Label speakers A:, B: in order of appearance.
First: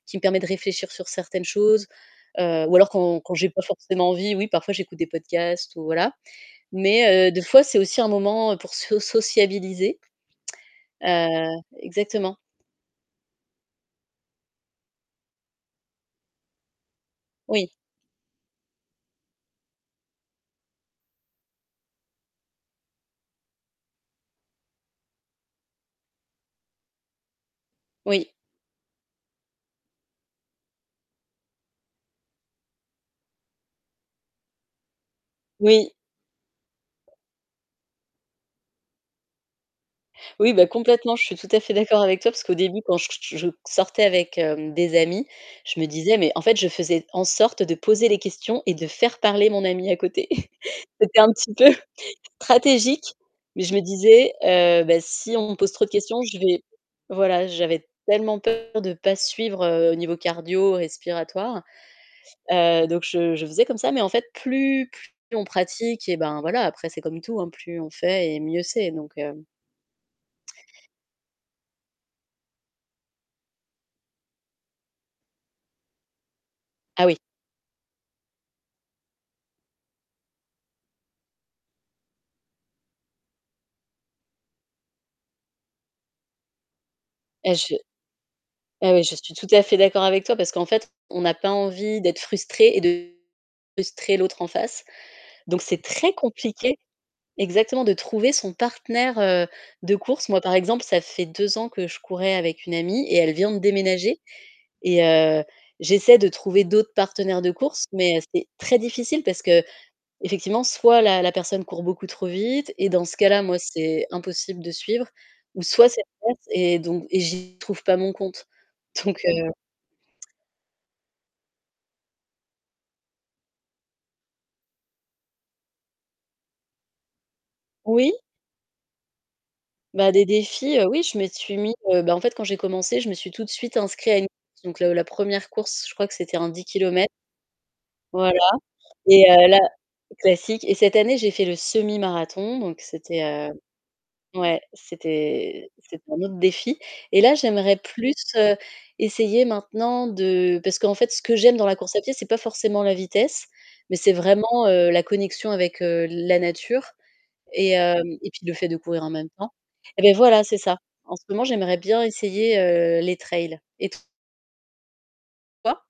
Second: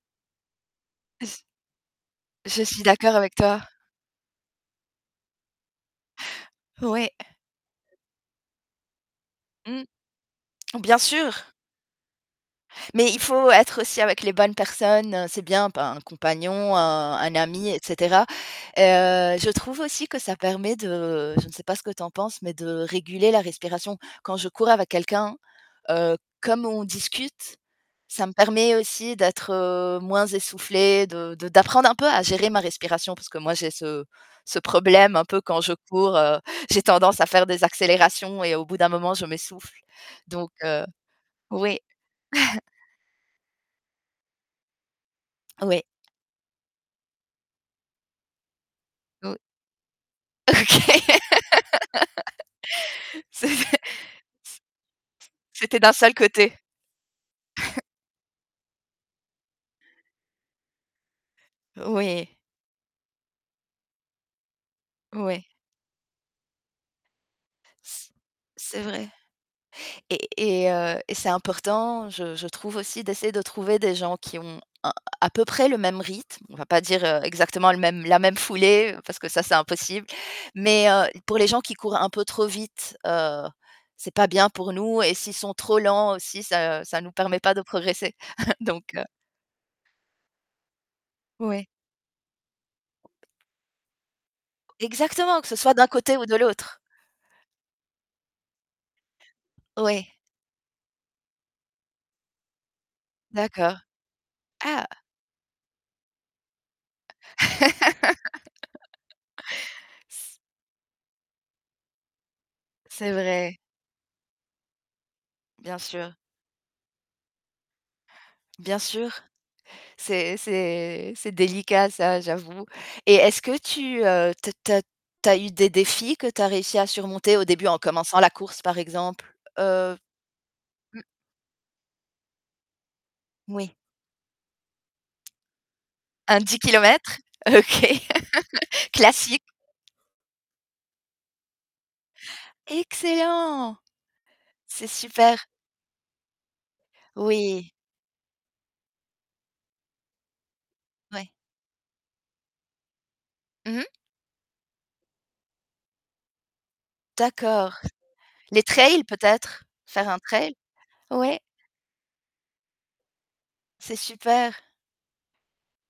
A: Qui me permet de réfléchir sur
B: J
A: certaines choses,
B: je
A: heu, ou
B: suis
A: alors
B: d'accord
A: quand quand
B: avec
A: j'ai
B: toi.
A: pas forcément envie, oui, parfois, j'écoute des podcasts ou voilà,
B: Ouais.
A: mais heu, des fois c'est aussi un moment pour so
B: Mmh.
A: sociabiliser.
B: Bien sûr.
A: Heu, exactement.
B: Mais il faut être aussi avec les bonnes personnes, heu, c'est bien, ben, un compagnon, un un ami
A: Oui.
B: et cetera et heu, je trouve aussi que ça permet de- je ne sais pas ce que tu en penses- mais de réguler la respiration. Quand je cours avec quelqu'un, heu, comme on discute, ça
A: Oui.
B: me permet aussi d'être, heu, moins essoufflée, de de d'apprendre un peu à gérer ma respiration, parce que moi, j'ai ce ce problème, un peu, quand je
A: Oui.
B: cours, heu, j'ai tendance à faire des accélérations et au bout d'un moment, je m'essouffle, donc
A: Oui, bah,
B: heu,
A: complètement, je suis tout à fait
B: oui.
A: d'accord avec toi parce qu'au début quand j j j je q sortais avec, hem, des amis, je
B: Oui.
A: me disais mais en fait, je faisais en sorte de poser les questions et de faire
B: Ou
A: parler mon ami à côté.
B: OK.
A: C'était un petit peu stratégique
B: C'était c
A: mais
B: c
A: je me disais: «Heu, bah si on me pose
B: c'était
A: trop de
B: d'un seul
A: questions, je
B: côté.
A: vais» voilà, j'avais tellement peur de pas suivre, heu, au niveau cardio-respiratoire,
B: Oui.
A: heu, donc je je faisais comme ça mais en fait, plus plus on
B: Ouais.
A: pratique, eh ben, voilà, après c'est comme tout, hein, plus on fait et mieux
B: C'est
A: c'est,
B: vrai
A: donc hem
B: et et heu, et c'est important, je je trouve aussi d'essayer de trouver des gens qui ont un à peu près le même rythme. On va pas dire,
A: Ah oui.
B: heu, exactement le même la même foulée parce que, ça, c'est impossible mais heu, pour les gens qui courent un peu trop vite, heu, c'est pas bien pour nous et s'ils sont trop lents aussi, ça ça nous permet
A: Heu,
B: pas de
A: je heu,
B: progresser, donc
A: ouais,
B: heu
A: je suis tout à fait d'accord avec toi parce qu'en fait, on n'a pas
B: Ouais.
A: envie d'être frustré et de frustrer l'autre en face,
B: Exactement, que ce
A: donc
B: soit
A: c'est
B: d'un
A: très
B: côté ou de
A: compliqué
B: l'autre.
A: exactement, de trouver son partenaire, heu, de
B: Oui.
A: course. Moi, par exemple, ça fait 2 ans que je courais avec une amie et elle vient de
B: D'accord.
A: déménager
B: Ah!
A: et heu, j'essaie de trouver d'autres partenaires de course mais c'est très difficile parce
B: C
A: qu'effectivement, soit la la personne court beaucoup trop vite et dans
B: c'est
A: ce cas-là,
B: vrai.
A: moi, c'est impossible de suivre ou
B: Bien
A: soit c'est
B: sûr.
A: l'inverse et donc et j'y trouve pas mon compte,
B: Bien sûr,
A: donc heu
B: c'est c'est c'est délicat, ça, j'avoue. Et est-ce que tu, heu, tu as tu as tu as eu des défis que tu as réussi à surmonter au début en
A: Oui.
B: commençant la course, par exemple? Heu
A: Bah, des défis, heu,
B: mmh.
A: oui, je me suis mis, heu, bah, en fait, quand j'ai commencé, je me suis tout de
B: Oui.
A: suite inscrit à une course, donc le la 1re course, je crois que c'était
B: Un
A: un
B: 10
A: 10 kilomètres,
B: kilomètres, OK,
A: voilà, et
B: classique!
A: heu, là classique et cette année, j'ai fait le semi-marathon, donc c'était, heu
B: Excellent!
A: ouais,
B: C'est super!
A: c'était c'était un autre défi et là,
B: Oui.
A: j'aimerais plus, heu, essayer maintenant de parce qu'en fait ce
B: Ouais.
A: que j'aime dans la course à pied, c'est pas forcément la vitesse
B: Mmh mh.
A: mais c'est vraiment, heu, la connexion avec, heu, la nature et
B: D'accord.
A: hem, et puis, le
B: Les
A: fait de courir
B: trails
A: en même temps
B: peut-être,
A: eh
B: faire
A: beh,
B: un
A: voilà,
B: trail?
A: c'est ça, en ce
B: Ouais?
A: moment, j'aimerais bien essayer, heu, les trails et
B: C'est
A: toi?
B: super!